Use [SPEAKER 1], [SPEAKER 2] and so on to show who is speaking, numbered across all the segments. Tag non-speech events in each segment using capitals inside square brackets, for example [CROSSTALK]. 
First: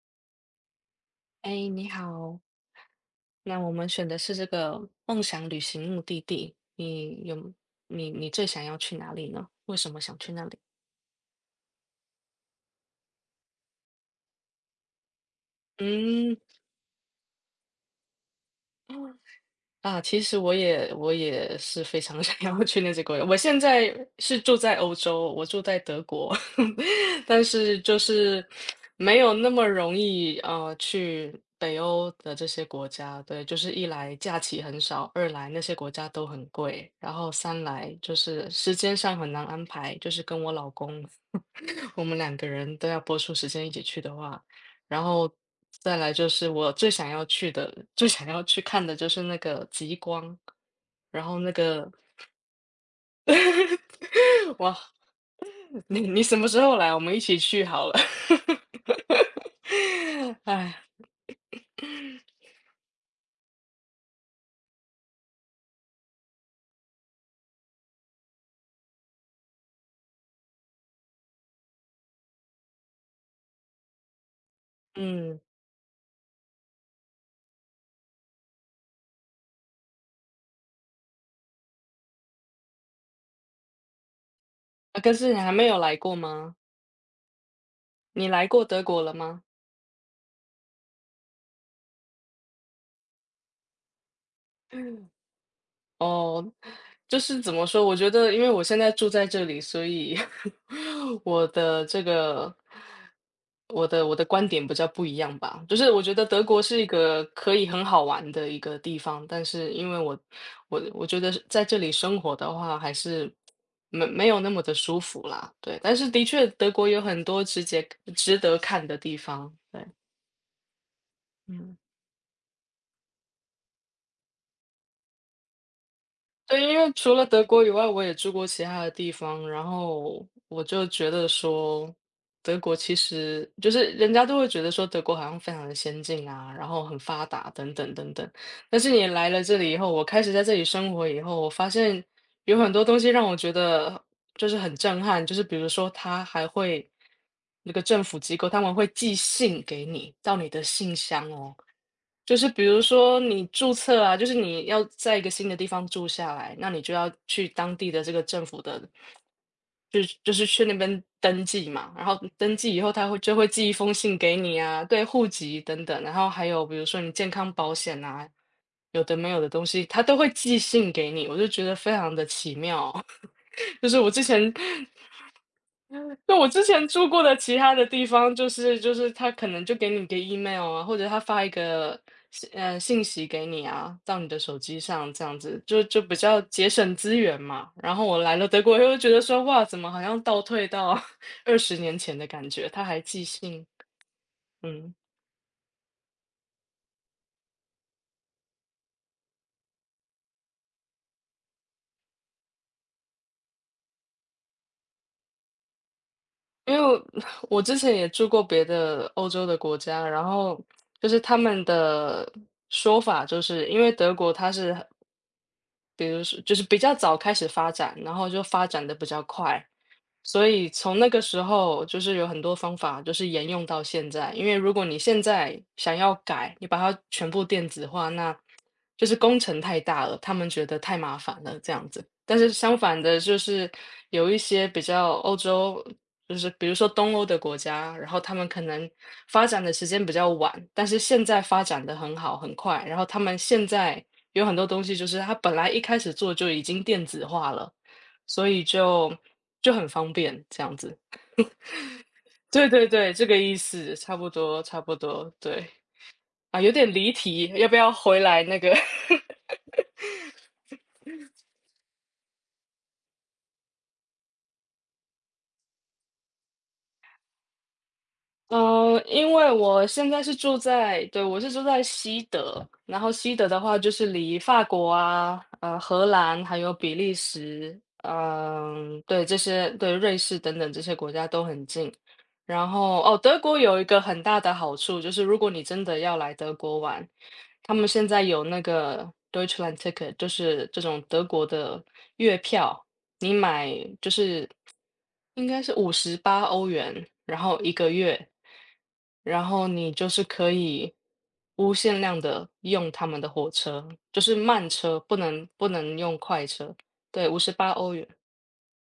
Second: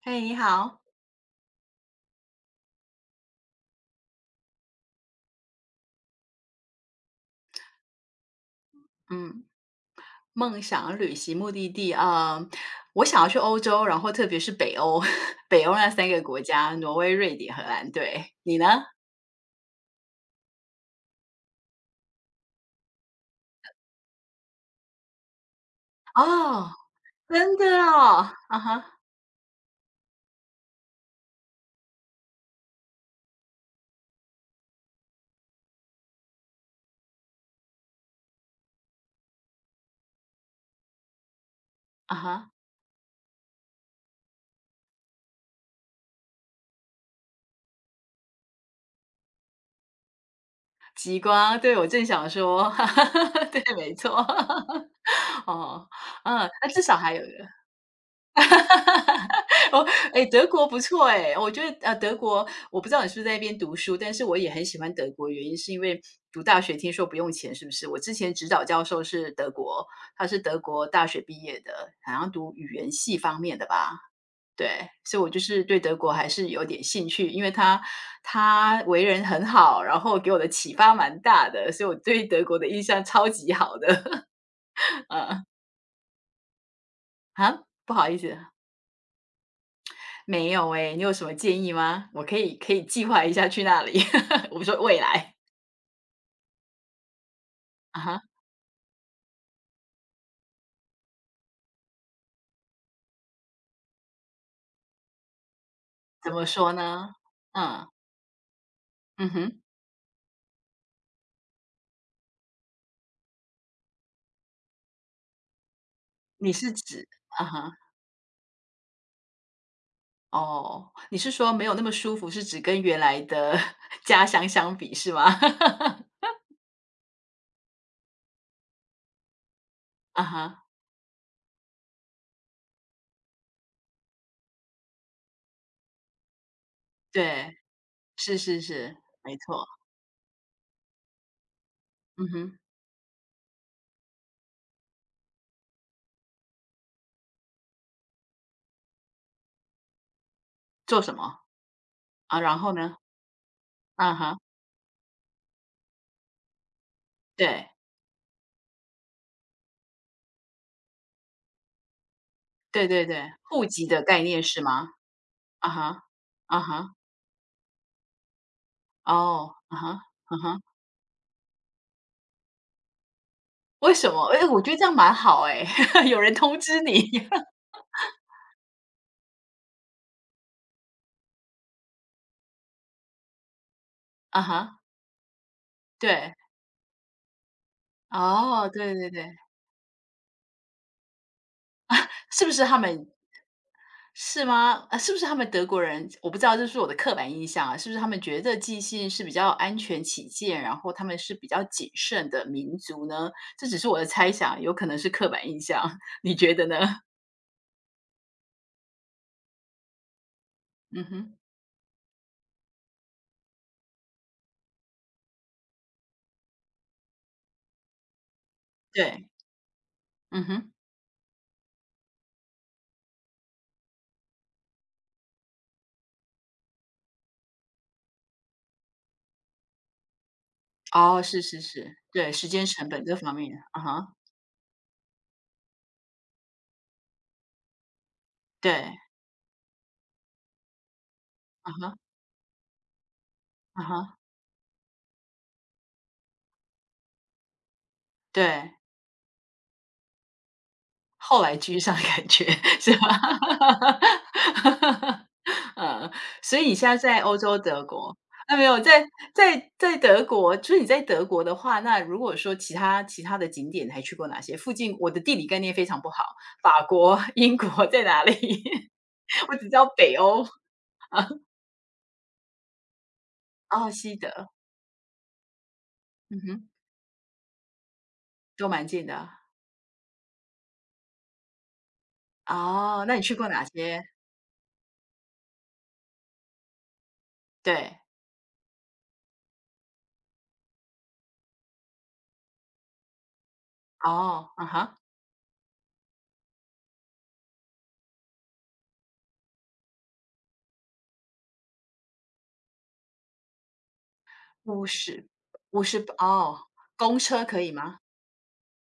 [SPEAKER 1] 嘿，你好，
[SPEAKER 2] 哎，你好，那我们选的是这个梦想旅行目的地，你有你你最想要去哪里
[SPEAKER 1] 嗯，
[SPEAKER 2] 呢？为什么想去那里？
[SPEAKER 1] 梦想旅行目的地啊，我想要去欧洲，然后特别是北欧，[LAUGHS] 北欧那三个
[SPEAKER 2] 嗯，
[SPEAKER 1] 国家，挪威、瑞典、荷兰。对，你呢？
[SPEAKER 2] 其实我也是非常 [LAUGHS] 想要去那些国家。我现在是住在欧洲，我住在德国，
[SPEAKER 1] 哦，
[SPEAKER 2] [LAUGHS] 但
[SPEAKER 1] 真的
[SPEAKER 2] 是就
[SPEAKER 1] 哦，
[SPEAKER 2] 是
[SPEAKER 1] 啊哈，
[SPEAKER 2] 没有那么容易去北欧的这些国家。对，就是一来假期很少，二来那些国家都很贵，然后三来就是时间上很难安排。就是跟我老公，[LAUGHS] 我
[SPEAKER 1] 啊
[SPEAKER 2] 们两个
[SPEAKER 1] 哈，
[SPEAKER 2] 人都要播出时间一起去的话。然后再来就是我最想要去的最想要去看的就是那个极光，
[SPEAKER 1] 极
[SPEAKER 2] 然后那
[SPEAKER 1] 光，对，我
[SPEAKER 2] 个
[SPEAKER 1] 正想说，[LAUGHS] 对，没错，
[SPEAKER 2] [LAUGHS] 哇，
[SPEAKER 1] [LAUGHS] 哦，
[SPEAKER 2] 你什么
[SPEAKER 1] 嗯，
[SPEAKER 2] 时
[SPEAKER 1] 那
[SPEAKER 2] 候
[SPEAKER 1] 至
[SPEAKER 2] 来？
[SPEAKER 1] 少
[SPEAKER 2] 我
[SPEAKER 1] 还
[SPEAKER 2] 们一
[SPEAKER 1] 有一
[SPEAKER 2] 起
[SPEAKER 1] 个
[SPEAKER 2] 去好了。
[SPEAKER 1] [LAUGHS] 哈哈哈哦，哎，
[SPEAKER 2] [LAUGHS]
[SPEAKER 1] 德国
[SPEAKER 2] 哎，
[SPEAKER 1] 不错哎，我觉得德国我不知道你是不是在那边读书，但是我也很喜欢德国，原因是因为读大学听说不用钱，是不是？我之前指导教授是德国，他是德国大学毕业的，好像读语言系方面的吧。对，所以我就
[SPEAKER 2] 嗯，
[SPEAKER 1] 是对德国还是有点兴趣，因为他为人很好，然后给我的启发蛮大的，所以我对德国的印象超级好的。[LAUGHS]
[SPEAKER 2] 啊可是你
[SPEAKER 1] 嗯，
[SPEAKER 2] 还没有来过吗？
[SPEAKER 1] 啊，不好意
[SPEAKER 2] 你
[SPEAKER 1] 思。
[SPEAKER 2] 来过德国了吗？
[SPEAKER 1] 没有诶，你有什么建议吗？我可以计划一下去那里。[LAUGHS] 我说未来，
[SPEAKER 2] 哦，就是怎么说，我
[SPEAKER 1] 啊
[SPEAKER 2] 觉
[SPEAKER 1] 哈，
[SPEAKER 2] 得因为我现在住在这里，所以 [LAUGHS] 我的这个我的我的观点比较不一样吧。就是我觉得
[SPEAKER 1] 怎
[SPEAKER 2] 德
[SPEAKER 1] 么
[SPEAKER 2] 国
[SPEAKER 1] 说
[SPEAKER 2] 是一
[SPEAKER 1] 呢？
[SPEAKER 2] 个可以很
[SPEAKER 1] 嗯，
[SPEAKER 2] 好玩的一个地方，
[SPEAKER 1] 嗯
[SPEAKER 2] 但
[SPEAKER 1] 哼，
[SPEAKER 2] 是因为我觉得是在这里生活的话，还是没有那么的舒服啦。对，但是的确
[SPEAKER 1] 你
[SPEAKER 2] 德
[SPEAKER 1] 是
[SPEAKER 2] 国有
[SPEAKER 1] 指
[SPEAKER 2] 很多
[SPEAKER 1] 啊
[SPEAKER 2] 值
[SPEAKER 1] 哈，
[SPEAKER 2] 得值得看的地方。对，
[SPEAKER 1] 哦，你是说没有
[SPEAKER 2] 嗯。
[SPEAKER 1] 那么舒服，是指跟原来的 [LAUGHS] 家乡相比是吗？[LAUGHS]
[SPEAKER 2] 对，因为除了德国以外，我也住过其他的地方，然
[SPEAKER 1] 啊
[SPEAKER 2] 后我
[SPEAKER 1] 哈，
[SPEAKER 2] 就觉得说，德国其实就是人家都会觉得说德国好像非常的先进啊，然后很发达
[SPEAKER 1] 对，
[SPEAKER 2] 等等等等。
[SPEAKER 1] 是是
[SPEAKER 2] 但是
[SPEAKER 1] 是，
[SPEAKER 2] 你来
[SPEAKER 1] 没
[SPEAKER 2] 了这
[SPEAKER 1] 错。
[SPEAKER 2] 里以后，我开始在这里生活以后，我发现
[SPEAKER 1] 嗯
[SPEAKER 2] 有
[SPEAKER 1] 哼，
[SPEAKER 2] 很多东西让我觉得就是很震撼，就是比如说他还会那个政府机构他们会寄信给你到你的信
[SPEAKER 1] 做什
[SPEAKER 2] 箱
[SPEAKER 1] 么
[SPEAKER 2] 哦。就
[SPEAKER 1] 啊？
[SPEAKER 2] 是
[SPEAKER 1] 然
[SPEAKER 2] 比
[SPEAKER 1] 后
[SPEAKER 2] 如
[SPEAKER 1] 呢？
[SPEAKER 2] 说你注册
[SPEAKER 1] 啊
[SPEAKER 2] 啊，就是
[SPEAKER 1] 哈，
[SPEAKER 2] 你要在一个新的地方住下来，那你就要去
[SPEAKER 1] 对
[SPEAKER 2] 当地的这个政府的，就是去那边登记嘛。然后登记以
[SPEAKER 1] 对
[SPEAKER 2] 后，
[SPEAKER 1] 对
[SPEAKER 2] 他会
[SPEAKER 1] 对，
[SPEAKER 2] 就会
[SPEAKER 1] 户
[SPEAKER 2] 寄一
[SPEAKER 1] 籍
[SPEAKER 2] 封
[SPEAKER 1] 的
[SPEAKER 2] 信
[SPEAKER 1] 概
[SPEAKER 2] 给
[SPEAKER 1] 念
[SPEAKER 2] 你
[SPEAKER 1] 是
[SPEAKER 2] 啊，
[SPEAKER 1] 吗？
[SPEAKER 2] 对，户籍
[SPEAKER 1] 啊
[SPEAKER 2] 等
[SPEAKER 1] 哈，
[SPEAKER 2] 等。然后还
[SPEAKER 1] 啊
[SPEAKER 2] 有比如
[SPEAKER 1] 哈，
[SPEAKER 2] 说你健康保险啊，有的没有的
[SPEAKER 1] 哦，
[SPEAKER 2] 东
[SPEAKER 1] 啊
[SPEAKER 2] 西，
[SPEAKER 1] 哈，
[SPEAKER 2] 他都会
[SPEAKER 1] 啊
[SPEAKER 2] 寄
[SPEAKER 1] 哈。
[SPEAKER 2] 信给你，我就觉得非常的奇妙。[LAUGHS] 就
[SPEAKER 1] 为
[SPEAKER 2] 是我
[SPEAKER 1] 什
[SPEAKER 2] 之
[SPEAKER 1] 么？哎，
[SPEAKER 2] 前
[SPEAKER 1] 我觉得这样蛮好哎，[LAUGHS] 有人
[SPEAKER 2] 对，我
[SPEAKER 1] 通
[SPEAKER 2] 之
[SPEAKER 1] 知
[SPEAKER 2] 前
[SPEAKER 1] 你。
[SPEAKER 2] 住过的
[SPEAKER 1] [LAUGHS]
[SPEAKER 2] 其他的地方，就是他可能就给你个 email 啊，或者他发一个信息给你啊，到你的
[SPEAKER 1] 啊
[SPEAKER 2] 手机
[SPEAKER 1] 哈，
[SPEAKER 2] 上这样子，就比
[SPEAKER 1] 对，
[SPEAKER 2] 较节省资源嘛。然后我来了德
[SPEAKER 1] 哦，
[SPEAKER 2] 国以
[SPEAKER 1] 对
[SPEAKER 2] 后，觉
[SPEAKER 1] 对
[SPEAKER 2] 得
[SPEAKER 1] 对，
[SPEAKER 2] 说哇，怎么好像倒退到 [LAUGHS] 20年前的
[SPEAKER 1] 是
[SPEAKER 2] 感
[SPEAKER 1] 不是
[SPEAKER 2] 觉？
[SPEAKER 1] 他
[SPEAKER 2] 他还
[SPEAKER 1] 们
[SPEAKER 2] 寄信，
[SPEAKER 1] 是吗？
[SPEAKER 2] 嗯，
[SPEAKER 1] 是不是他们德国人我不知道，这是我的刻板印象啊，是不是他们觉得寄信是比较安全起见，然后他们是比较谨慎的民族呢？这只是我的猜想，有可能是刻板印象，[LAUGHS] 你觉得
[SPEAKER 2] 因
[SPEAKER 1] 呢？
[SPEAKER 2] 为我 [LAUGHS] 我之前也住过别的欧洲的国家，然后
[SPEAKER 1] 嗯
[SPEAKER 2] 就是
[SPEAKER 1] 哼，
[SPEAKER 2] 他们的说法，就是因为德国它是比如说就是比较早开始发展，然后就发展的比较
[SPEAKER 1] 对，
[SPEAKER 2] 快。
[SPEAKER 1] 嗯
[SPEAKER 2] 所以
[SPEAKER 1] 哼，
[SPEAKER 2] 从那个时候就是有很多方法，就是沿用到现在。因为如果你现在想要改，你把它全部电子化，那就是工程太大了，他们觉得太麻
[SPEAKER 1] 哦，是
[SPEAKER 2] 烦了
[SPEAKER 1] 是
[SPEAKER 2] 这样
[SPEAKER 1] 是，
[SPEAKER 2] 子。
[SPEAKER 1] 对，
[SPEAKER 2] 但
[SPEAKER 1] 时
[SPEAKER 2] 是
[SPEAKER 1] 间
[SPEAKER 2] 相
[SPEAKER 1] 成
[SPEAKER 2] 反
[SPEAKER 1] 本这
[SPEAKER 2] 的，
[SPEAKER 1] 方
[SPEAKER 2] 就
[SPEAKER 1] 面，
[SPEAKER 2] 是
[SPEAKER 1] 啊哈，
[SPEAKER 2] 有一些比较欧洲，就是比如说东欧的国家，然后他们可
[SPEAKER 1] 对，
[SPEAKER 2] 能发展的时间比较晚，但是现在发
[SPEAKER 1] 啊
[SPEAKER 2] 展的
[SPEAKER 1] 哈，
[SPEAKER 2] 很好很快，然后他们现
[SPEAKER 1] 啊
[SPEAKER 2] 在
[SPEAKER 1] 哈，
[SPEAKER 2] 有很多东西就是它本来一开始做就已经电子化了，所以
[SPEAKER 1] 对。
[SPEAKER 2] 就很方便这样子。
[SPEAKER 1] 后来居上的感觉，
[SPEAKER 2] 对对
[SPEAKER 1] 是
[SPEAKER 2] 对，这个意
[SPEAKER 1] 吧？
[SPEAKER 2] 思，差不多差不
[SPEAKER 1] [LAUGHS]
[SPEAKER 2] 多，对。
[SPEAKER 1] 嗯，所
[SPEAKER 2] 啊，
[SPEAKER 1] 以
[SPEAKER 2] 有
[SPEAKER 1] 你现
[SPEAKER 2] 点
[SPEAKER 1] 在
[SPEAKER 2] 离
[SPEAKER 1] 在欧
[SPEAKER 2] 题，
[SPEAKER 1] 洲
[SPEAKER 2] 要不
[SPEAKER 1] 德
[SPEAKER 2] 要
[SPEAKER 1] 国
[SPEAKER 2] 回来
[SPEAKER 1] 啊，
[SPEAKER 2] 那
[SPEAKER 1] 没
[SPEAKER 2] 个？
[SPEAKER 1] 有，在德国就是你在德国的话，那如果说其他的景点你还去过哪些？附近我的地理概念非常不好，法国、英国在哪里？
[SPEAKER 2] 嗯，因
[SPEAKER 1] [LAUGHS]
[SPEAKER 2] 为
[SPEAKER 1] 我只知
[SPEAKER 2] 我
[SPEAKER 1] 道
[SPEAKER 2] 现
[SPEAKER 1] 北
[SPEAKER 2] 在是
[SPEAKER 1] 欧。
[SPEAKER 2] 住在对，我是住在西德，然后西德的话
[SPEAKER 1] 哦，
[SPEAKER 2] 就是
[SPEAKER 1] 西
[SPEAKER 2] 离
[SPEAKER 1] 德，
[SPEAKER 2] 法国啊、荷
[SPEAKER 1] 嗯
[SPEAKER 2] 兰还
[SPEAKER 1] 哼，
[SPEAKER 2] 有比利时，
[SPEAKER 1] 都蛮
[SPEAKER 2] 嗯、
[SPEAKER 1] 近
[SPEAKER 2] 对
[SPEAKER 1] 的。
[SPEAKER 2] 这些对瑞士等等这些国家都很近。然后
[SPEAKER 1] 哦，那
[SPEAKER 2] 哦，
[SPEAKER 1] 你去
[SPEAKER 2] 德
[SPEAKER 1] 过
[SPEAKER 2] 国
[SPEAKER 1] 哪
[SPEAKER 2] 有一个
[SPEAKER 1] 些？
[SPEAKER 2] 很大的好处就是，如果你真的要来德国玩，他们
[SPEAKER 1] 对，
[SPEAKER 2] 现在有那个 Deutschland Ticket,就是这种德国的月票，你买就
[SPEAKER 1] 哦，
[SPEAKER 2] 是
[SPEAKER 1] 啊哈，
[SPEAKER 2] 应该是五十八欧元，然后一个月。然后你就是可以无限量的用他们的火车，就是慢
[SPEAKER 1] 乌
[SPEAKER 2] 车，不
[SPEAKER 1] 市
[SPEAKER 2] 能不
[SPEAKER 1] 乌
[SPEAKER 2] 能
[SPEAKER 1] 市，
[SPEAKER 2] 用快
[SPEAKER 1] 哦，
[SPEAKER 2] 车。
[SPEAKER 1] 公
[SPEAKER 2] 对五
[SPEAKER 1] 车
[SPEAKER 2] 十
[SPEAKER 1] 可
[SPEAKER 2] 八
[SPEAKER 1] 以
[SPEAKER 2] 欧
[SPEAKER 1] 吗？
[SPEAKER 2] 元。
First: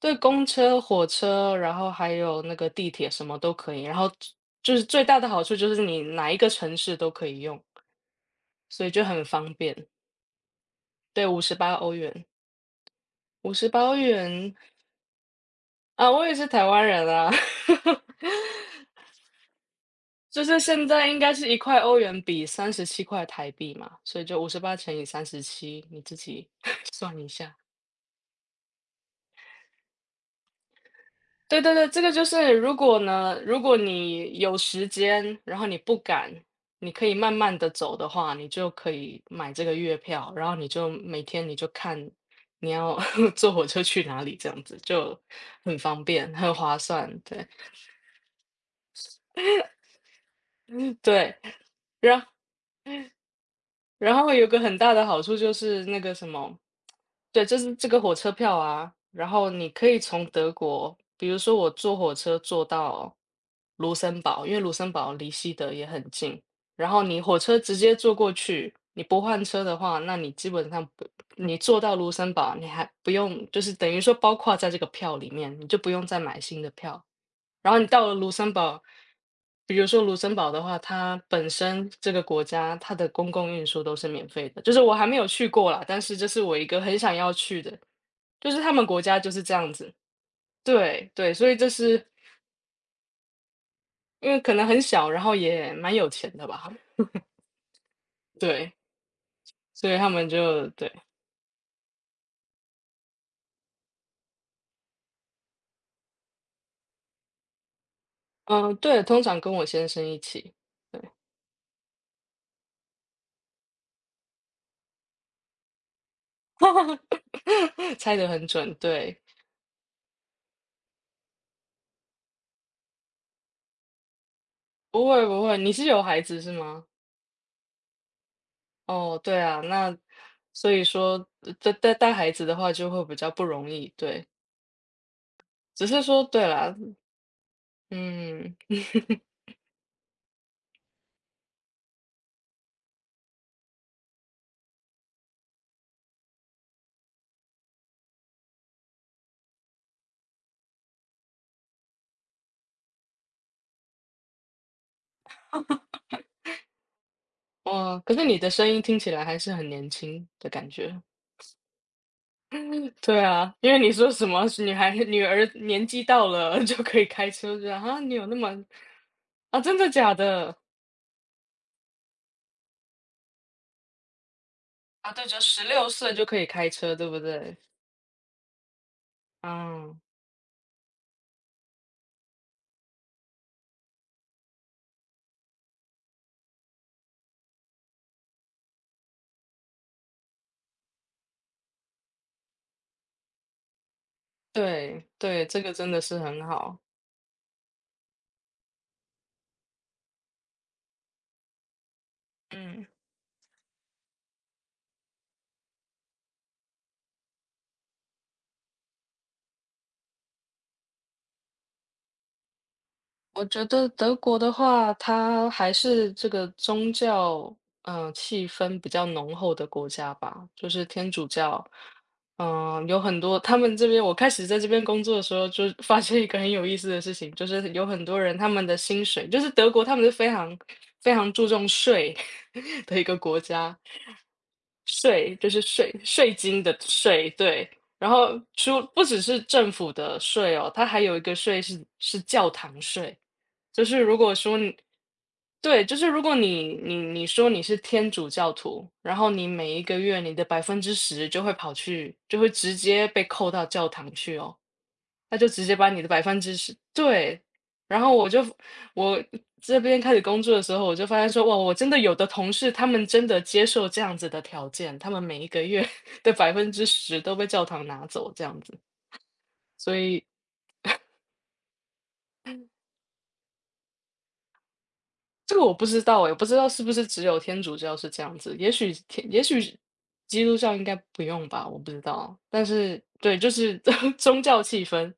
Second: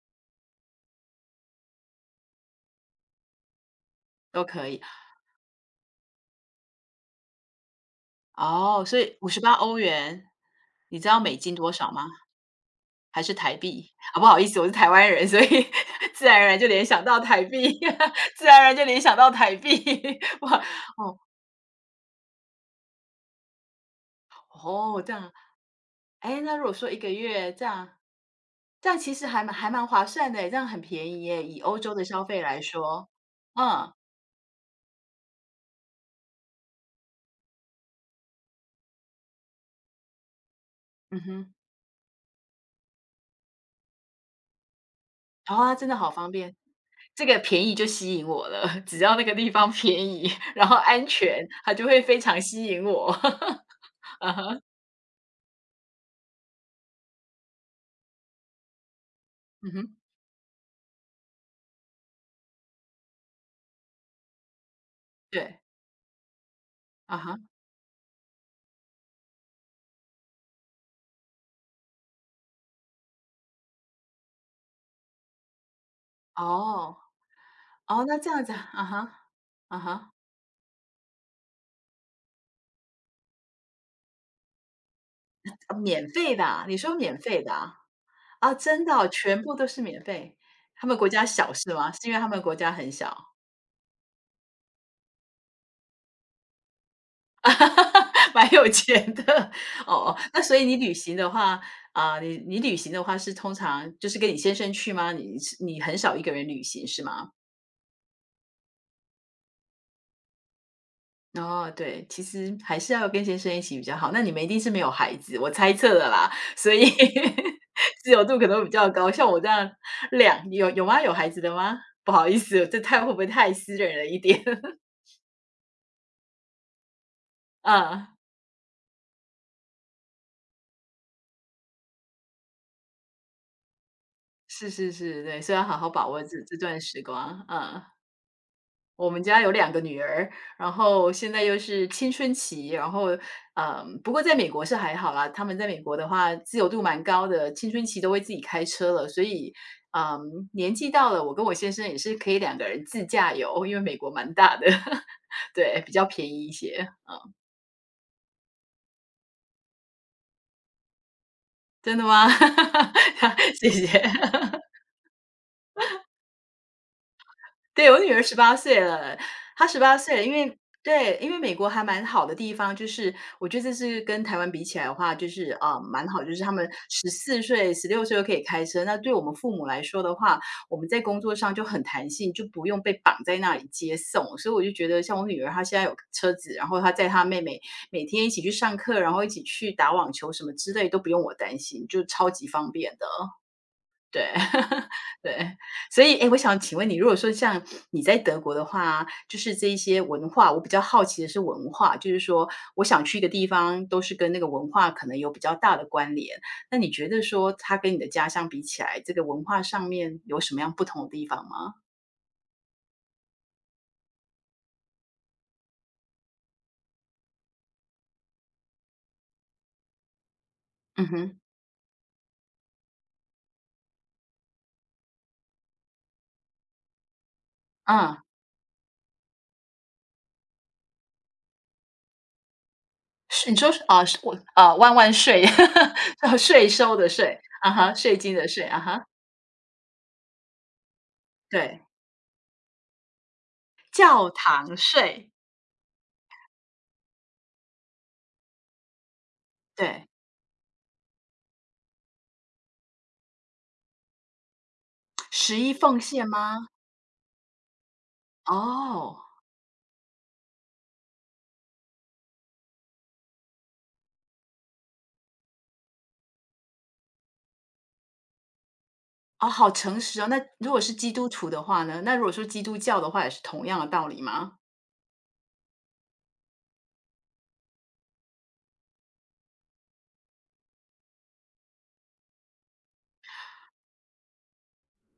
[SPEAKER 2] 对，公车、火车，然后还有那个地铁什么都可以，然后
[SPEAKER 1] 都可
[SPEAKER 2] 就
[SPEAKER 1] 以，
[SPEAKER 2] 是最大的好处就是你哪一个城市都可以用，
[SPEAKER 1] 哦，
[SPEAKER 2] 所以
[SPEAKER 1] 所
[SPEAKER 2] 就
[SPEAKER 1] 以
[SPEAKER 2] 很
[SPEAKER 1] 五十八
[SPEAKER 2] 方
[SPEAKER 1] 欧
[SPEAKER 2] 便。
[SPEAKER 1] 元，你知道
[SPEAKER 2] 对
[SPEAKER 1] 美
[SPEAKER 2] 五
[SPEAKER 1] 金
[SPEAKER 2] 十
[SPEAKER 1] 多
[SPEAKER 2] 八
[SPEAKER 1] 少
[SPEAKER 2] 欧
[SPEAKER 1] 吗？
[SPEAKER 2] 元
[SPEAKER 1] 还是
[SPEAKER 2] 五
[SPEAKER 1] 台
[SPEAKER 2] 十八
[SPEAKER 1] 币？
[SPEAKER 2] 欧
[SPEAKER 1] 啊，不好意
[SPEAKER 2] 元，
[SPEAKER 1] 思，我是台湾人，所以
[SPEAKER 2] 啊，
[SPEAKER 1] [LAUGHS] 自
[SPEAKER 2] 我也
[SPEAKER 1] 然而
[SPEAKER 2] 是
[SPEAKER 1] 然
[SPEAKER 2] 台
[SPEAKER 1] 就联
[SPEAKER 2] 湾
[SPEAKER 1] 想
[SPEAKER 2] 人
[SPEAKER 1] 到
[SPEAKER 2] 啊。
[SPEAKER 1] 台币，
[SPEAKER 2] [LAUGHS]
[SPEAKER 1] [LAUGHS] 自然而然就联想到台币，[LAUGHS]
[SPEAKER 2] 就
[SPEAKER 1] 哇，
[SPEAKER 2] 是现在
[SPEAKER 1] 哦，
[SPEAKER 2] 应该是一块欧元比37块台币嘛，所以就五十八乘
[SPEAKER 1] 哦，
[SPEAKER 2] 以
[SPEAKER 1] 这
[SPEAKER 2] 三
[SPEAKER 1] 样。
[SPEAKER 2] 十七，你自
[SPEAKER 1] 诶，
[SPEAKER 2] 己
[SPEAKER 1] 那如果说
[SPEAKER 2] [LAUGHS]
[SPEAKER 1] 一个
[SPEAKER 2] 算一
[SPEAKER 1] 月
[SPEAKER 2] 下。
[SPEAKER 1] 这样其实还蛮划算的这样很便宜耶，以
[SPEAKER 2] 对对
[SPEAKER 1] 欧
[SPEAKER 2] 对，
[SPEAKER 1] 洲
[SPEAKER 2] 这
[SPEAKER 1] 的
[SPEAKER 2] 个
[SPEAKER 1] 消
[SPEAKER 2] 就
[SPEAKER 1] 费
[SPEAKER 2] 是
[SPEAKER 1] 来
[SPEAKER 2] 如果
[SPEAKER 1] 说。
[SPEAKER 2] 呢，如果
[SPEAKER 1] 嗯，
[SPEAKER 2] 你有时间，然后你不敢，你可以慢慢的走的话，你就可以买这个月票，然后你就
[SPEAKER 1] 嗯
[SPEAKER 2] 每天
[SPEAKER 1] 哼，
[SPEAKER 2] 你就看你要 [LAUGHS] 坐火车去哪里，这样子就
[SPEAKER 1] 啊，
[SPEAKER 2] 很
[SPEAKER 1] 真的
[SPEAKER 2] 方
[SPEAKER 1] 好方
[SPEAKER 2] 便，
[SPEAKER 1] 便。
[SPEAKER 2] 很划算，
[SPEAKER 1] 这个
[SPEAKER 2] 对
[SPEAKER 1] 便宜就吸引我了，只要那个地方便宜，然后安
[SPEAKER 2] 对。
[SPEAKER 1] 全，它就会非
[SPEAKER 2] 然
[SPEAKER 1] 常吸引我。[LAUGHS]
[SPEAKER 2] 然后有个很大的好处就是那个什么，对，就是这个火车票啊，然后你
[SPEAKER 1] 嗯
[SPEAKER 2] 可
[SPEAKER 1] 哼，
[SPEAKER 2] 以从德国，比如说我坐火车坐到卢森堡，因为卢森堡离西
[SPEAKER 1] 对，
[SPEAKER 2] 德也很近，然后
[SPEAKER 1] 啊
[SPEAKER 2] 你
[SPEAKER 1] 哈，
[SPEAKER 2] 火车直接坐过去，你不换车的话，那你基本上不，你坐到卢森堡，你还不用，就是等于说包括在这个票里面，你就不用再买新的
[SPEAKER 1] 哦，
[SPEAKER 2] 票。然后你
[SPEAKER 1] 哦，
[SPEAKER 2] 到了
[SPEAKER 1] 那这
[SPEAKER 2] 卢
[SPEAKER 1] 样子，
[SPEAKER 2] 森堡，
[SPEAKER 1] 啊哈，
[SPEAKER 2] 比
[SPEAKER 1] 啊
[SPEAKER 2] 如说
[SPEAKER 1] 哈，
[SPEAKER 2] 卢森堡的话，它本身这个国家它的公共运输都是免费的，就是我还没有去过
[SPEAKER 1] 啊
[SPEAKER 2] 啦，但
[SPEAKER 1] 免
[SPEAKER 2] 是这
[SPEAKER 1] 费
[SPEAKER 2] 是
[SPEAKER 1] 的
[SPEAKER 2] 我
[SPEAKER 1] 啊
[SPEAKER 2] 一
[SPEAKER 1] 你
[SPEAKER 2] 个
[SPEAKER 1] 说
[SPEAKER 2] 很想
[SPEAKER 1] 免
[SPEAKER 2] 要
[SPEAKER 1] 费的
[SPEAKER 2] 去的，
[SPEAKER 1] 啊？
[SPEAKER 2] 就
[SPEAKER 1] 啊，
[SPEAKER 2] 是他
[SPEAKER 1] 真
[SPEAKER 2] 们
[SPEAKER 1] 的
[SPEAKER 2] 国
[SPEAKER 1] 哦
[SPEAKER 2] 家就
[SPEAKER 1] 全
[SPEAKER 2] 是
[SPEAKER 1] 部
[SPEAKER 2] 这
[SPEAKER 1] 都
[SPEAKER 2] 样
[SPEAKER 1] 是
[SPEAKER 2] 子，
[SPEAKER 1] 免费。他们国
[SPEAKER 2] 对
[SPEAKER 1] 家
[SPEAKER 2] 对，所
[SPEAKER 1] 小
[SPEAKER 2] 以这
[SPEAKER 1] 是吗？
[SPEAKER 2] 是
[SPEAKER 1] 是因为他们国家很小，
[SPEAKER 2] 因为可能很小，然后也蛮有钱的吧，
[SPEAKER 1] [LAUGHS] 蛮有
[SPEAKER 2] 对，
[SPEAKER 1] 钱的。
[SPEAKER 2] 所以他
[SPEAKER 1] 哦，
[SPEAKER 2] 们
[SPEAKER 1] 那所以
[SPEAKER 2] 就
[SPEAKER 1] 你
[SPEAKER 2] 对，
[SPEAKER 1] 旅行的话，啊、你旅行的话是通常就是跟你先生去吗？你很少一个人旅行是吗？
[SPEAKER 2] 嗯，对，通常跟我先生一起，对，
[SPEAKER 1] 哦，对，其实还是要跟先生一起比较好。那你们一定是没有孩子，我猜测的啦，所以 [LAUGHS]
[SPEAKER 2] [LAUGHS]
[SPEAKER 1] 自
[SPEAKER 2] 猜
[SPEAKER 1] 由
[SPEAKER 2] 得
[SPEAKER 1] 度
[SPEAKER 2] 很
[SPEAKER 1] 可能会比
[SPEAKER 2] 准，
[SPEAKER 1] 较高。
[SPEAKER 2] 对，
[SPEAKER 1] 像我这样有吗？有孩子的吗？不好意思，这会不会太私人了一点？[LAUGHS]
[SPEAKER 2] 不会不会，你是有孩子是吗？
[SPEAKER 1] 嗯，
[SPEAKER 2] 哦，对啊，那所以说呃带孩子的话就会比较不容易，对。
[SPEAKER 1] 是是是，对，所以要好
[SPEAKER 2] 只
[SPEAKER 1] 好
[SPEAKER 2] 是
[SPEAKER 1] 把握
[SPEAKER 2] 说
[SPEAKER 1] 这
[SPEAKER 2] 对
[SPEAKER 1] 这
[SPEAKER 2] 啦，
[SPEAKER 1] 段时光。嗯。
[SPEAKER 2] 嗯，
[SPEAKER 1] 我们家有2个女儿，然后现在又是青春期，然后，嗯，不过在美国是还好啦，他们在美国的话自由度蛮高的，青春期都会自己开车了，所以，嗯，年纪到了，我跟我先生也是可以2个人自驾游，因为美国蛮大的，[LAUGHS] 对，比较便宜一些。
[SPEAKER 2] 哦，可是你的声音听起来还是很年轻的感觉。
[SPEAKER 1] 真的吗？
[SPEAKER 2] [LAUGHS] 对啊，
[SPEAKER 1] [LAUGHS] 谢
[SPEAKER 2] 因为你
[SPEAKER 1] 谢。
[SPEAKER 2] 说什么女孩女儿年纪到了 [LAUGHS] 就可以开车，这样
[SPEAKER 1] 对，我
[SPEAKER 2] 啊，
[SPEAKER 1] 女
[SPEAKER 2] 你
[SPEAKER 1] 儿
[SPEAKER 2] 有
[SPEAKER 1] 十
[SPEAKER 2] 那么
[SPEAKER 1] 八岁了，
[SPEAKER 2] 啊，
[SPEAKER 1] 她
[SPEAKER 2] 真
[SPEAKER 1] 十
[SPEAKER 2] 的
[SPEAKER 1] 八
[SPEAKER 2] 假
[SPEAKER 1] 岁，了，因为
[SPEAKER 2] 的？
[SPEAKER 1] 对，因为美国还蛮好的地方，就是我觉得这是跟台湾比起来的
[SPEAKER 2] 啊，
[SPEAKER 1] 话，
[SPEAKER 2] 对，
[SPEAKER 1] 就
[SPEAKER 2] 就
[SPEAKER 1] 是
[SPEAKER 2] 十
[SPEAKER 1] 啊，
[SPEAKER 2] 六
[SPEAKER 1] 蛮
[SPEAKER 2] 岁
[SPEAKER 1] 好，
[SPEAKER 2] 就
[SPEAKER 1] 就
[SPEAKER 2] 可
[SPEAKER 1] 是
[SPEAKER 2] 以
[SPEAKER 1] 他们
[SPEAKER 2] 开车，
[SPEAKER 1] 十
[SPEAKER 2] 对不
[SPEAKER 1] 四
[SPEAKER 2] 对？
[SPEAKER 1] 岁、16岁就可以开车。那对我们父母来
[SPEAKER 2] 嗯，
[SPEAKER 1] 说的话，我们在工作上就很弹性，就不用被绑在那里接送。所以我就觉得像我女儿，她现在有车子，然后她载她妹妹每天一起去上课，然后一起去打网球什么之类，都不用我担心，就超级方便的。对，
[SPEAKER 2] 对
[SPEAKER 1] [LAUGHS]
[SPEAKER 2] 对，
[SPEAKER 1] 对，
[SPEAKER 2] 这个真的
[SPEAKER 1] 所以，
[SPEAKER 2] 是
[SPEAKER 1] 哎，我
[SPEAKER 2] 很
[SPEAKER 1] 想请
[SPEAKER 2] 好，
[SPEAKER 1] 问你，如果说像你在德国的话，就是这一些文化，我比较好奇的是文化，就是说我
[SPEAKER 2] 嗯。
[SPEAKER 1] 想去一个地方，都是跟那个文化可能有比较大的关联。那你觉得说它跟你的家乡比起来，这个文化上面有什么样不同的地方吗？
[SPEAKER 2] 我觉得德国的话，它还是这个宗教，嗯、气氛比较浓厚的国家吧，就是
[SPEAKER 1] 嗯
[SPEAKER 2] 天主
[SPEAKER 1] 哼，
[SPEAKER 2] 教，嗯、有很多他们这边，我开始在这边工作的时候，就发现一个很有意思的事情，就是有很多
[SPEAKER 1] 嗯，
[SPEAKER 2] 人他们的薪水，就是德国他们是非常非常注重税 [LAUGHS] 的一个国
[SPEAKER 1] 是你说
[SPEAKER 2] 家，
[SPEAKER 1] 是啊，是我啊，万万
[SPEAKER 2] 税
[SPEAKER 1] 税，
[SPEAKER 2] 就是税
[SPEAKER 1] [LAUGHS]
[SPEAKER 2] 税
[SPEAKER 1] 叫
[SPEAKER 2] 金
[SPEAKER 1] 税
[SPEAKER 2] 的
[SPEAKER 1] 收的
[SPEAKER 2] 税，
[SPEAKER 1] 税，
[SPEAKER 2] 对。
[SPEAKER 1] 啊哈，
[SPEAKER 2] 然
[SPEAKER 1] 税金
[SPEAKER 2] 后
[SPEAKER 1] 的税，啊
[SPEAKER 2] 除
[SPEAKER 1] 哈，
[SPEAKER 2] 不只是政府的税哦，它还有一个税
[SPEAKER 1] 对，
[SPEAKER 2] 是教堂税，就是如
[SPEAKER 1] 教
[SPEAKER 2] 果说你
[SPEAKER 1] 堂税，
[SPEAKER 2] 对，就是如果你说你是天主教徒，然后你每一个
[SPEAKER 1] 对，
[SPEAKER 2] 月你的百分之十就会跑去，就会直接被扣到教堂去哦。他就
[SPEAKER 1] 十
[SPEAKER 2] 直
[SPEAKER 1] 一
[SPEAKER 2] 接把
[SPEAKER 1] 奉
[SPEAKER 2] 你的百
[SPEAKER 1] 献
[SPEAKER 2] 分之
[SPEAKER 1] 吗？
[SPEAKER 2] 十对，然后我就
[SPEAKER 1] 哦，
[SPEAKER 2] 我这边开始工作的时候，我就发现说，哇，我真的有的同事，他们真的接受这样子的条件，他们每一个月 [LAUGHS] 的10%都被教堂拿走，这样子。
[SPEAKER 1] 哦，好
[SPEAKER 2] 所
[SPEAKER 1] 诚实
[SPEAKER 2] 以
[SPEAKER 1] 哦。那如果是基督徒的话呢？那如果说基督教的话，也是同样的道理吗？
[SPEAKER 2] 这个我不知道欸，也不知道是不是只有天主教是这样子，也许基督教应该不用吧，我不知道。但是对，就是 [LAUGHS] 宗教气氛，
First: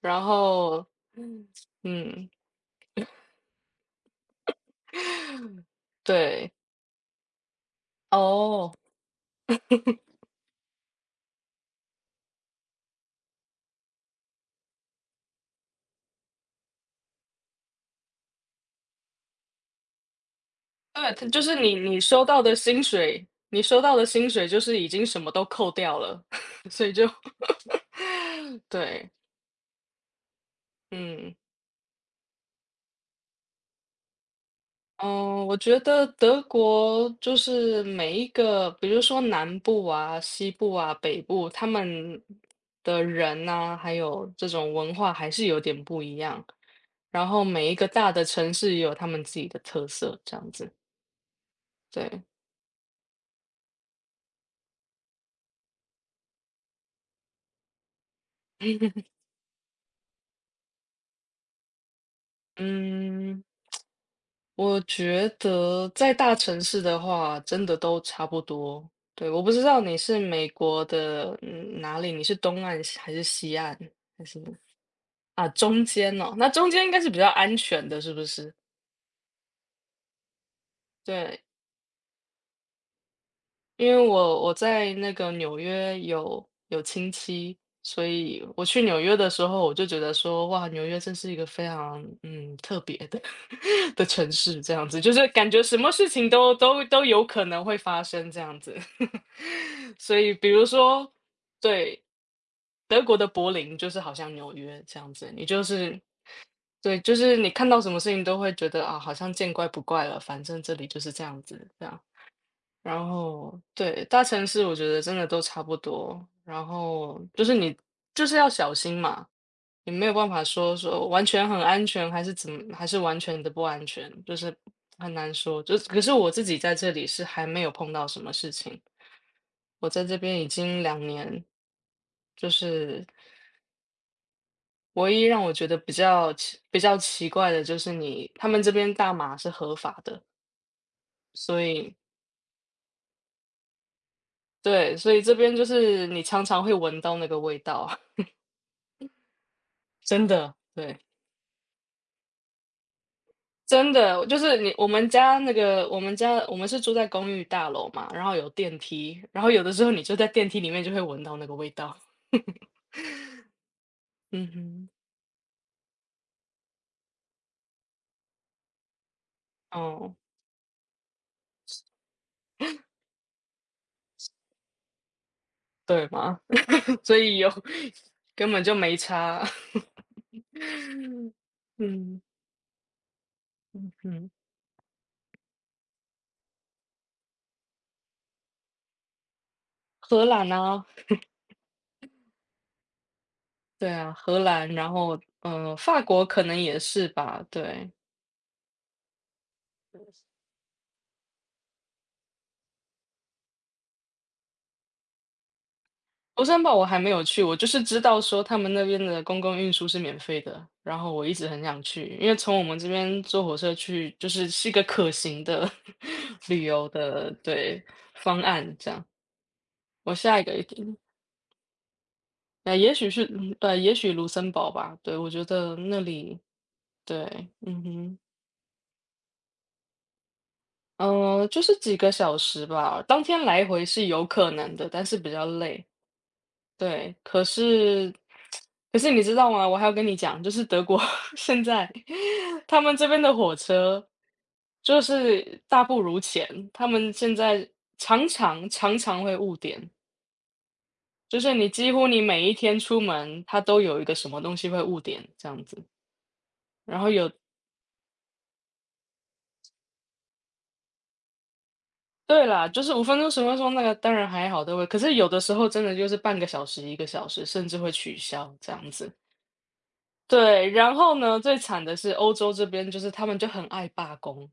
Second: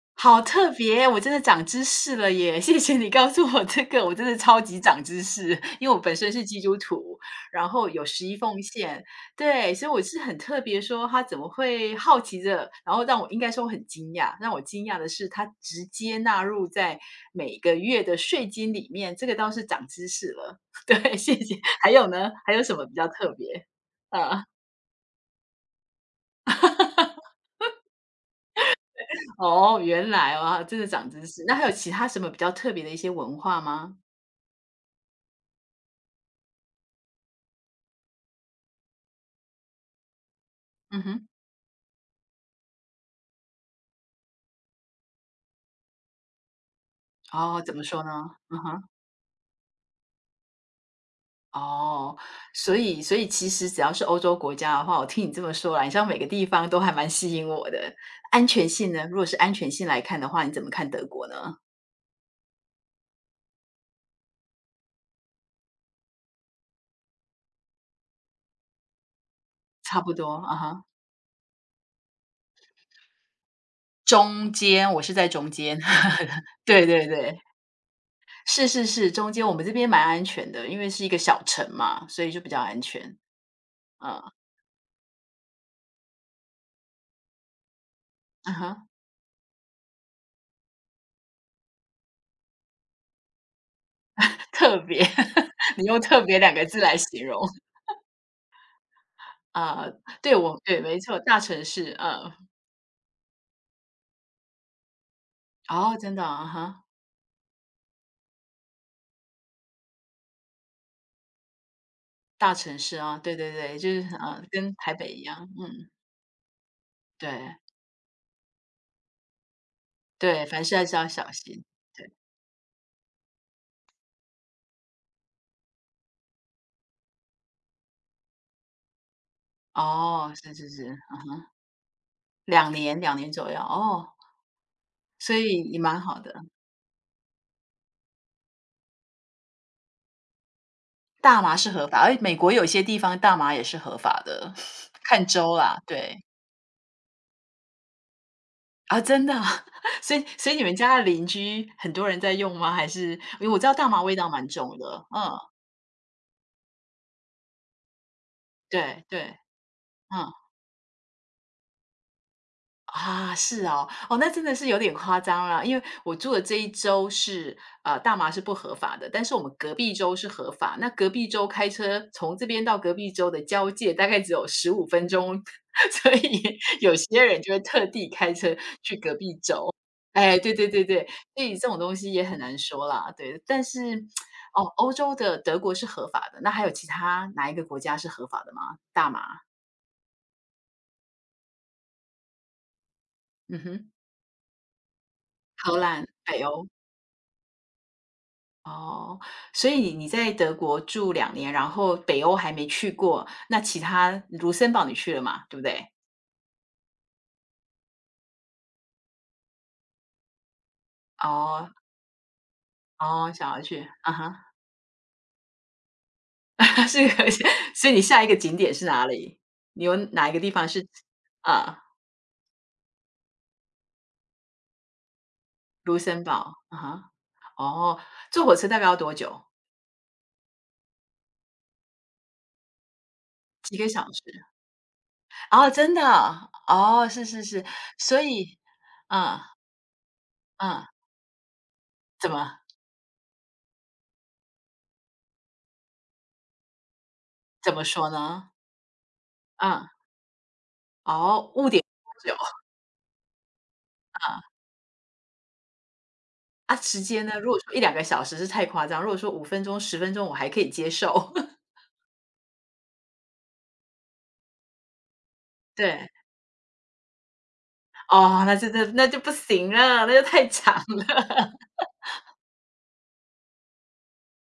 [SPEAKER 2] 然
[SPEAKER 1] 好特
[SPEAKER 2] 后
[SPEAKER 1] 别，我真的长知识
[SPEAKER 2] 嗯，
[SPEAKER 1] 了耶！谢谢你告诉我这个，我真的超级长知识。因为我本身是
[SPEAKER 2] 对，
[SPEAKER 1] 基督徒，然后有十一奉
[SPEAKER 2] 哦。
[SPEAKER 1] 献，对，所以我是很特别说他怎么会好奇着，然后让我应该说我很惊讶，让我惊讶的是他直接纳入在每个月的税金里面，这个倒是长知识了。[LAUGHS]
[SPEAKER 2] 对，
[SPEAKER 1] 对，
[SPEAKER 2] 它
[SPEAKER 1] 谢
[SPEAKER 2] 就
[SPEAKER 1] 谢。
[SPEAKER 2] 是你
[SPEAKER 1] 还
[SPEAKER 2] 你
[SPEAKER 1] 有
[SPEAKER 2] 收
[SPEAKER 1] 呢？
[SPEAKER 2] 到
[SPEAKER 1] 还
[SPEAKER 2] 的
[SPEAKER 1] 有什
[SPEAKER 2] 薪
[SPEAKER 1] 么比较
[SPEAKER 2] 水，
[SPEAKER 1] 特
[SPEAKER 2] 你
[SPEAKER 1] 别？
[SPEAKER 2] 收到的薪
[SPEAKER 1] 啊，
[SPEAKER 2] 水就是已经什么都扣掉了。[LAUGHS] 对，
[SPEAKER 1] 哦，原来啊，真的长知
[SPEAKER 2] 嗯，
[SPEAKER 1] 识。那还有其他什么比较特别的一些文化吗？
[SPEAKER 2] 嗯，我觉得德国就是每一个，比如说南部啊、西部啊、
[SPEAKER 1] 嗯
[SPEAKER 2] 北
[SPEAKER 1] 哼。
[SPEAKER 2] 部，他们的人呐、还有这种文化还是有点不一样。然后
[SPEAKER 1] 哦，
[SPEAKER 2] 每
[SPEAKER 1] 怎
[SPEAKER 2] 一
[SPEAKER 1] 么
[SPEAKER 2] 个
[SPEAKER 1] 说呢？
[SPEAKER 2] 大的城
[SPEAKER 1] 嗯
[SPEAKER 2] 市也
[SPEAKER 1] 哼，
[SPEAKER 2] 有他们自己的特色，这样子。
[SPEAKER 1] 哦，
[SPEAKER 2] 对，
[SPEAKER 1] 所以其实只要是欧洲国家的话，我听你这么说来，你像每个地方都还蛮吸引我的。安全性呢？如果是安全性来看的话，你怎么看德国呢？
[SPEAKER 2] 嗯。我觉得在大城市的话，真的都差不多。对，我不知道你
[SPEAKER 1] 差不
[SPEAKER 2] 是
[SPEAKER 1] 多，
[SPEAKER 2] 美
[SPEAKER 1] 啊哈。
[SPEAKER 2] 国的，哪里？你是东岸西还是西岸？还是
[SPEAKER 1] 中间，我是在
[SPEAKER 2] 啊，
[SPEAKER 1] 中间。
[SPEAKER 2] 中间哦？
[SPEAKER 1] [LAUGHS]
[SPEAKER 2] 那中间
[SPEAKER 1] 对
[SPEAKER 2] 应该
[SPEAKER 1] 对
[SPEAKER 2] 是比较
[SPEAKER 1] 对，
[SPEAKER 2] 安全的，是不是？
[SPEAKER 1] 是是是，中间我们这边蛮安全的，因为是一个小
[SPEAKER 2] 对，
[SPEAKER 1] 城嘛，所以就比较安全。
[SPEAKER 2] 因为
[SPEAKER 1] 嗯，
[SPEAKER 2] 我在那个纽约有亲戚，所以
[SPEAKER 1] 嗯
[SPEAKER 2] 我去
[SPEAKER 1] 哼，
[SPEAKER 2] 纽约的时候，我就觉得说，哇，纽约真是一个非常特别的 [LAUGHS] 的城市，这
[SPEAKER 1] 特
[SPEAKER 2] 样子，
[SPEAKER 1] 别，
[SPEAKER 2] 就是感
[SPEAKER 1] [LAUGHS]
[SPEAKER 2] 觉什
[SPEAKER 1] 你
[SPEAKER 2] 么
[SPEAKER 1] 用
[SPEAKER 2] 事
[SPEAKER 1] “特
[SPEAKER 2] 情
[SPEAKER 1] 别”两
[SPEAKER 2] 都
[SPEAKER 1] 个字
[SPEAKER 2] 都
[SPEAKER 1] 来
[SPEAKER 2] 都有
[SPEAKER 1] 形容。
[SPEAKER 2] 可能会发生这样子。
[SPEAKER 1] 啊，
[SPEAKER 2] [LAUGHS] 所以，
[SPEAKER 1] 对，
[SPEAKER 2] 比
[SPEAKER 1] 我
[SPEAKER 2] 如
[SPEAKER 1] 对，没
[SPEAKER 2] 说，
[SPEAKER 1] 错，大城市，
[SPEAKER 2] 对
[SPEAKER 1] 嗯。
[SPEAKER 2] 德国的柏林，就是好像纽约这样子，你就
[SPEAKER 1] 哦，
[SPEAKER 2] 是
[SPEAKER 1] 真的啊，啊哈，
[SPEAKER 2] 对，就是你看到什么事情都会觉得啊，好像见怪不怪了，反正这里就是这样子，这样。
[SPEAKER 1] 大城市
[SPEAKER 2] 然
[SPEAKER 1] 啊，对对
[SPEAKER 2] 后
[SPEAKER 1] 对，就是，
[SPEAKER 2] 对，大城市
[SPEAKER 1] 跟
[SPEAKER 2] 我觉
[SPEAKER 1] 台
[SPEAKER 2] 得
[SPEAKER 1] 北
[SPEAKER 2] 真
[SPEAKER 1] 一
[SPEAKER 2] 的都
[SPEAKER 1] 样，
[SPEAKER 2] 差不
[SPEAKER 1] 嗯，
[SPEAKER 2] 多。然后
[SPEAKER 1] 对，
[SPEAKER 2] 就是你就是要小心嘛，你没有办法
[SPEAKER 1] 对，凡事
[SPEAKER 2] 说
[SPEAKER 1] 还是要
[SPEAKER 2] 说完
[SPEAKER 1] 小
[SPEAKER 2] 全很
[SPEAKER 1] 心，
[SPEAKER 2] 安全，
[SPEAKER 1] 对，
[SPEAKER 2] 还是怎么，还是完全的不安全，就是很难说。就是可是我自己在这里是还没有碰到什么事情，我在这
[SPEAKER 1] 哦，
[SPEAKER 2] 边已
[SPEAKER 1] 是是
[SPEAKER 2] 经
[SPEAKER 1] 是
[SPEAKER 2] 2年，就
[SPEAKER 1] 两年
[SPEAKER 2] 是
[SPEAKER 1] 两年左右，哦，
[SPEAKER 2] 唯一
[SPEAKER 1] 所
[SPEAKER 2] 让我
[SPEAKER 1] 以
[SPEAKER 2] 觉得
[SPEAKER 1] 也蛮好的。
[SPEAKER 2] 比较奇怪的就是你，他们这边大麻是合法的，
[SPEAKER 1] 大麻
[SPEAKER 2] 所
[SPEAKER 1] 是合
[SPEAKER 2] 以。
[SPEAKER 1] 法，而美国有些地方大麻也是合法的，
[SPEAKER 2] 对，
[SPEAKER 1] [LAUGHS]
[SPEAKER 2] 所以
[SPEAKER 1] 看
[SPEAKER 2] 这边
[SPEAKER 1] 州
[SPEAKER 2] 就
[SPEAKER 1] 啦，
[SPEAKER 2] 是
[SPEAKER 1] 对。
[SPEAKER 2] 你常常会闻到那个味道啊。
[SPEAKER 1] 啊，真的啊 [LAUGHS]
[SPEAKER 2] [LAUGHS]
[SPEAKER 1] 所以
[SPEAKER 2] 真
[SPEAKER 1] 所
[SPEAKER 2] 的，
[SPEAKER 1] 以你们家
[SPEAKER 2] 对。
[SPEAKER 1] 的邻居很多人在用吗？还是因为我知道大
[SPEAKER 2] 真
[SPEAKER 1] 麻味
[SPEAKER 2] 的，
[SPEAKER 1] 道
[SPEAKER 2] 就
[SPEAKER 1] 蛮
[SPEAKER 2] 是你
[SPEAKER 1] 重
[SPEAKER 2] 我
[SPEAKER 1] 的，
[SPEAKER 2] 们
[SPEAKER 1] 嗯，
[SPEAKER 2] 家那个我们家我们是住在公寓大楼嘛，然后有电
[SPEAKER 1] 对
[SPEAKER 2] 梯，
[SPEAKER 1] 对，
[SPEAKER 2] 然后有的时候你就在
[SPEAKER 1] 嗯。
[SPEAKER 2] 电梯里面就会闻到那个味道。
[SPEAKER 1] 啊，是哦，哦，那真
[SPEAKER 2] 嗯
[SPEAKER 1] 的是有
[SPEAKER 2] 哼。
[SPEAKER 1] 点夸张了，因为我住的这一周是，大麻是不合法的，但是我们隔壁州
[SPEAKER 2] 哦，
[SPEAKER 1] 是合法。那隔壁州开车从这边到隔壁州的交界大概只有15分钟，[LAUGHS]
[SPEAKER 2] 对
[SPEAKER 1] 所
[SPEAKER 2] 吗？
[SPEAKER 1] 以有
[SPEAKER 2] [LAUGHS] 所
[SPEAKER 1] 些
[SPEAKER 2] 以
[SPEAKER 1] 人
[SPEAKER 2] 有
[SPEAKER 1] 就会特地开
[SPEAKER 2] [LAUGHS] 根
[SPEAKER 1] 车
[SPEAKER 2] 本就
[SPEAKER 1] 去
[SPEAKER 2] 没
[SPEAKER 1] 隔壁
[SPEAKER 2] 差。
[SPEAKER 1] 州。
[SPEAKER 2] [LAUGHS]
[SPEAKER 1] 哎，对对对对，所以这种东西
[SPEAKER 2] 嗯，
[SPEAKER 1] 也很难说啦，对。但是，
[SPEAKER 2] 嗯，
[SPEAKER 1] 哦，欧洲的德国是合法的，那还有其他哪一个国家是合法的吗？大麻，
[SPEAKER 2] 荷兰啊，
[SPEAKER 1] 嗯哼，
[SPEAKER 2] 对啊，荷兰，然后，
[SPEAKER 1] 荷
[SPEAKER 2] 法
[SPEAKER 1] 兰，
[SPEAKER 2] 国
[SPEAKER 1] 北
[SPEAKER 2] 可能
[SPEAKER 1] 欧。
[SPEAKER 2] 也是吧，对。
[SPEAKER 1] 哦，所以你在德国住两年，然后北欧还没去过，那其他卢森堡你去了嘛，对不对？
[SPEAKER 2] 卢森堡我还没有去，我就是知道说他们那边的公共运输是免费的，然后我一直很
[SPEAKER 1] 哦，
[SPEAKER 2] 想去，因为从我们这边
[SPEAKER 1] 哦，
[SPEAKER 2] 坐
[SPEAKER 1] 想
[SPEAKER 2] 火
[SPEAKER 1] 要
[SPEAKER 2] 车
[SPEAKER 1] 去，啊
[SPEAKER 2] 去，
[SPEAKER 1] 哈，
[SPEAKER 2] 是一个可行的 [LAUGHS] 旅
[SPEAKER 1] [LAUGHS]
[SPEAKER 2] 游
[SPEAKER 1] 是个
[SPEAKER 2] 的，对，
[SPEAKER 1] 所以你下一个
[SPEAKER 2] 方
[SPEAKER 1] 景点
[SPEAKER 2] 案
[SPEAKER 1] 是
[SPEAKER 2] 这样。
[SPEAKER 1] 哪里？你有
[SPEAKER 2] 我
[SPEAKER 1] 哪一个
[SPEAKER 2] 下一
[SPEAKER 1] 地
[SPEAKER 2] 个一
[SPEAKER 1] 方是
[SPEAKER 2] 定，
[SPEAKER 1] 啊，
[SPEAKER 2] 那也许是，对，也许卢森堡吧，对，我觉得
[SPEAKER 1] 卢
[SPEAKER 2] 那
[SPEAKER 1] 森
[SPEAKER 2] 里，
[SPEAKER 1] 堡，啊哈，
[SPEAKER 2] 对，嗯
[SPEAKER 1] 哦，
[SPEAKER 2] 哼，
[SPEAKER 1] 坐火车大概要多久？
[SPEAKER 2] 就是几个小时吧，当天来
[SPEAKER 1] 几
[SPEAKER 2] 回
[SPEAKER 1] 个小
[SPEAKER 2] 是
[SPEAKER 1] 时？
[SPEAKER 2] 有可能的，但是比较
[SPEAKER 1] 哦，
[SPEAKER 2] 累。
[SPEAKER 1] 真的，哦，
[SPEAKER 2] 对，
[SPEAKER 1] 是是是，所以
[SPEAKER 2] 可是你知
[SPEAKER 1] 啊
[SPEAKER 2] 道吗？我还要跟你讲，就是德
[SPEAKER 1] 啊，
[SPEAKER 2] 国 [LAUGHS] 现在
[SPEAKER 1] 怎么
[SPEAKER 2] 他们这边的火车就是大不如前，他们现在
[SPEAKER 1] 怎么说
[SPEAKER 2] 常
[SPEAKER 1] 呢？
[SPEAKER 2] 常常常会误点，
[SPEAKER 1] 啊，
[SPEAKER 2] 就
[SPEAKER 1] 哦，
[SPEAKER 2] 是
[SPEAKER 1] 误
[SPEAKER 2] 你
[SPEAKER 1] 点
[SPEAKER 2] 几乎你
[SPEAKER 1] 多久？
[SPEAKER 2] 每一天出门，它都有一个什么
[SPEAKER 1] [LAUGHS]
[SPEAKER 2] 东西会误点这样子。
[SPEAKER 1] 啊，时
[SPEAKER 2] 然后
[SPEAKER 1] 间
[SPEAKER 2] 有，
[SPEAKER 1] 呢？如果说一两个小时是太夸张，如果说五分钟、10分钟我还可以接受。[LAUGHS]
[SPEAKER 2] 对啦，就是5分钟、10分钟那个当然还好，都会，可是有的时候真的
[SPEAKER 1] 对，
[SPEAKER 2] 就是半个小时、1个小时，甚至会取
[SPEAKER 1] 哦，那
[SPEAKER 2] 消
[SPEAKER 1] 真
[SPEAKER 2] 这
[SPEAKER 1] 的
[SPEAKER 2] 样
[SPEAKER 1] 那
[SPEAKER 2] 子。
[SPEAKER 1] 就不行了，那就太
[SPEAKER 2] 对，
[SPEAKER 1] 长
[SPEAKER 2] 然后
[SPEAKER 1] 了，
[SPEAKER 2] 呢，最惨的是欧洲这边，就是他们就很爱罢工。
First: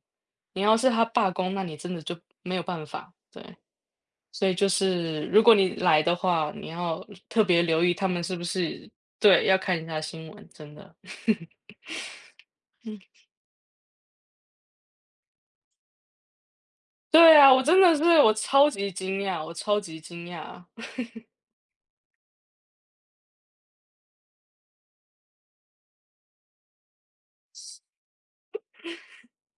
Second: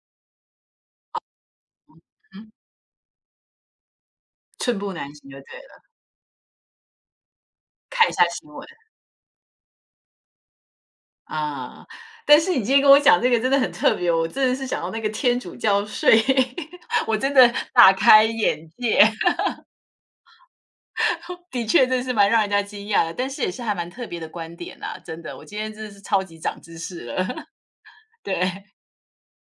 [SPEAKER 2] 你要是他罢工，那你真的就
[SPEAKER 1] 嗯
[SPEAKER 2] 没有办法。对，所以
[SPEAKER 1] [LAUGHS]
[SPEAKER 2] 就
[SPEAKER 1] 寸步难
[SPEAKER 2] 是
[SPEAKER 1] 行就
[SPEAKER 2] 如果
[SPEAKER 1] 对
[SPEAKER 2] 你
[SPEAKER 1] 了，
[SPEAKER 2] 来的话，你要特别留意
[SPEAKER 1] 看
[SPEAKER 2] 他
[SPEAKER 1] 一下
[SPEAKER 2] 们是不
[SPEAKER 1] 新闻，
[SPEAKER 2] 是对，要看一下新闻，真的。[LAUGHS]
[SPEAKER 1] 啊。但是你今天跟我讲这个真的很特别，我真的是想到那个天主教税，[LAUGHS] 我真
[SPEAKER 2] 对
[SPEAKER 1] 的
[SPEAKER 2] 啊，我真
[SPEAKER 1] 大
[SPEAKER 2] 的是
[SPEAKER 1] 开
[SPEAKER 2] 我
[SPEAKER 1] 眼
[SPEAKER 2] 超级
[SPEAKER 1] 界，
[SPEAKER 2] 惊讶，我超级惊讶。
[SPEAKER 1] [LAUGHS] 的确真是蛮让人家惊讶的，但是也是还蛮特别的观点啊，真的，我今天真的是超级长知识了，[LAUGHS] 对。